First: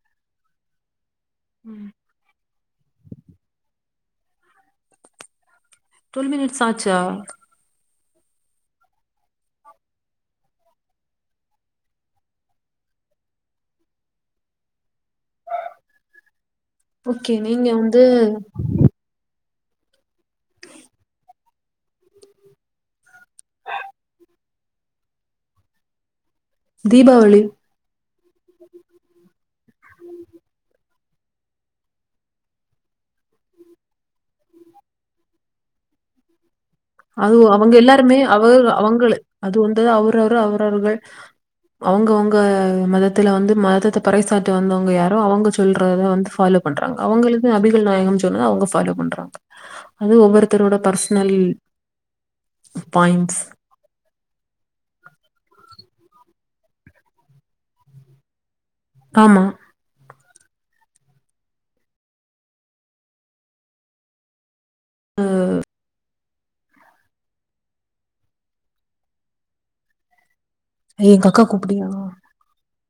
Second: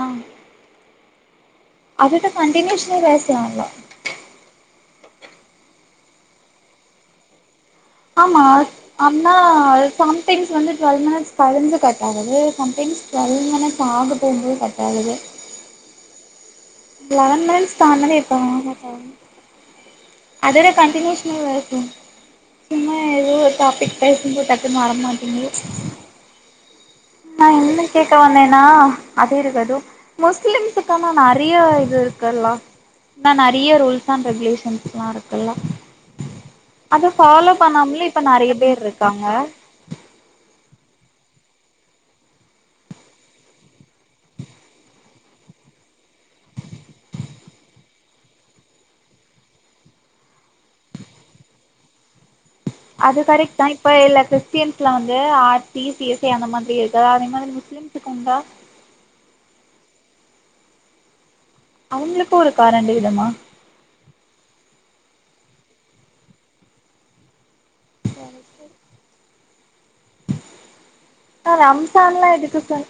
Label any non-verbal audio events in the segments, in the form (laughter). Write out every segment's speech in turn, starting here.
ஆ ம் அதுகு கண்டினியூஷ்லே பேச்லாங்ளா டுவெல் மினிட்ஸ் ஆச்சா ஆமா அண்ணா அது சம்டைம்ஸ் வந்து டுவெல் மினிட்ஸ் கழிஞ்சு கட்டாகுது சம்டைம்ஸ் ட்வெல் மினிட்ஸ் ஆக போம்போது கட்டாகுது ஓகே லெவன் நீங்க மின்ஸ் வந்து தாண்டனே (unintelligible) அதோட கண்டினியூஷ்மே வேர்ட்டுன் சும்மா எதோ ஒரு டாப்பிக் பேசும்போத் டக்குன் வர மாட்டிங்கே தீபாவளி நா என்னக் கேக்க வந்தேனா அது இருகட்டு முஸ்லிம்ஸுக்கான நெறைய இது இருக்கல்லா எனா நெறைய ரூல்ஸ் அண்ட் ரெகுலேஷன்ஸ்லா இருக்குல்லா அத அது ஃபாலோ அவங்க பண்ணாம்லே இப்ப நெறைய பேர்ருக்காங்க து அவுரவுரு அவுரவுர்கள் அவுங்கவுங்க மதத்துல வந்து மதத்த பறை சாற்ற வந்தவுங்க யாரோ அவுங்க சொல்றத வந்து ஃபாலோவ்ப் பண்றாங்க அவுங்களது அபிகள் நாயகம் சொன்னத அவுங்க ஃபாலோப் பண்றாங்க அது ஒவ்வொருத்தரோட பர்சனல் அது பாயிண்ட்ஸ் கரெக்ட்தா இப் இப்ப இல்ல கிறிஸ்டியன்ஸ்லா வந்து R C C S I அந்த மாதிரி எதா அதே மாதிரி முஸ்லீம்ஸுக்கு உண்டா ஆமா அவுங்ளுக்கு ஒரு காரண்ட இதம்மா அ ச எங்க அக்கா சார் கூப்பிடியா ரம்சான்லா எதுக்கு சார்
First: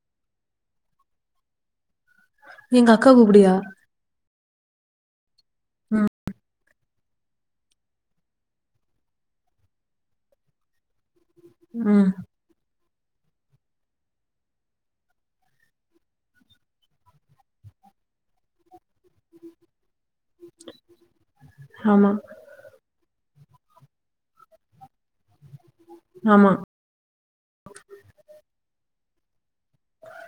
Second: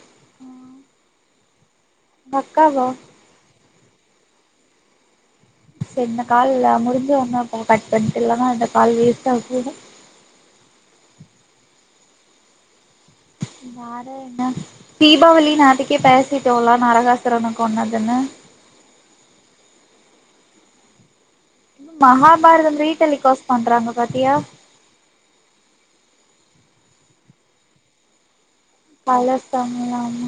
அக்காவா எங்க அக்கா கூப்புடியா சேர் ம் இந்த கால்ல முடிஞ்சு ஒழுங்கா போ கட் பண்ணிட்டு இல்லனா இந்த கால் வேஸ்ட்டா போய்டு ம் வேற என்ன தீபாவளி நேத்திக்கே பேசிட்டோல நரகாசுரன கொன்னதுன்னு ஆமா மகாபாரதம் ரீ டெலிகாஸ்ட் பண்றாங்க பாத்தியா ஆமா பிளாங்க் கலர்ஸ் தமிழ் அம்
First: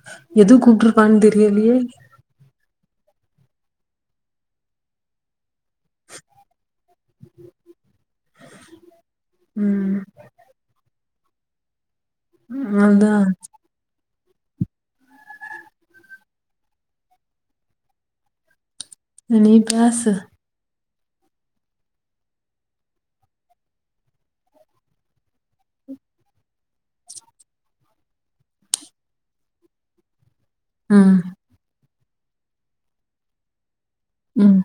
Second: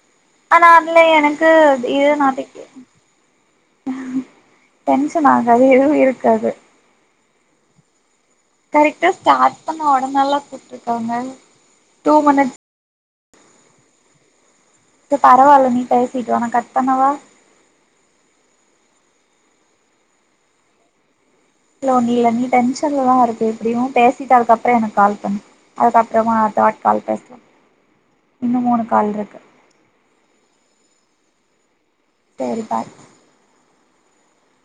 ஆ ஆனா அதுல எனக்கு இதே டாப்பிக்கு டென்ஷன் ஆகாத எதுவு இருக்காது கரெக்டா ஸ்டார்ட் பண்ண ம் ஒடனேல்லா கூட்டுருக்காங்க டு மினிடா அதான் சேர் பரவால்ல நீ பேசிக்க நா கட் பண்ணவா நீ பேசு ஹலோ நீ இல்ல நீ டென்ஷன்ல எல்லா இருக்கு எப்படியு பேசிட்டு அதுக்கப்புறோ எனக்கு கால் பண்ணு அதுக்கப்புறமா அடுத்தவாட் கால் பேசலா இன்னு மூணு கால் இருக்கு ம் சேரி பாரு ம்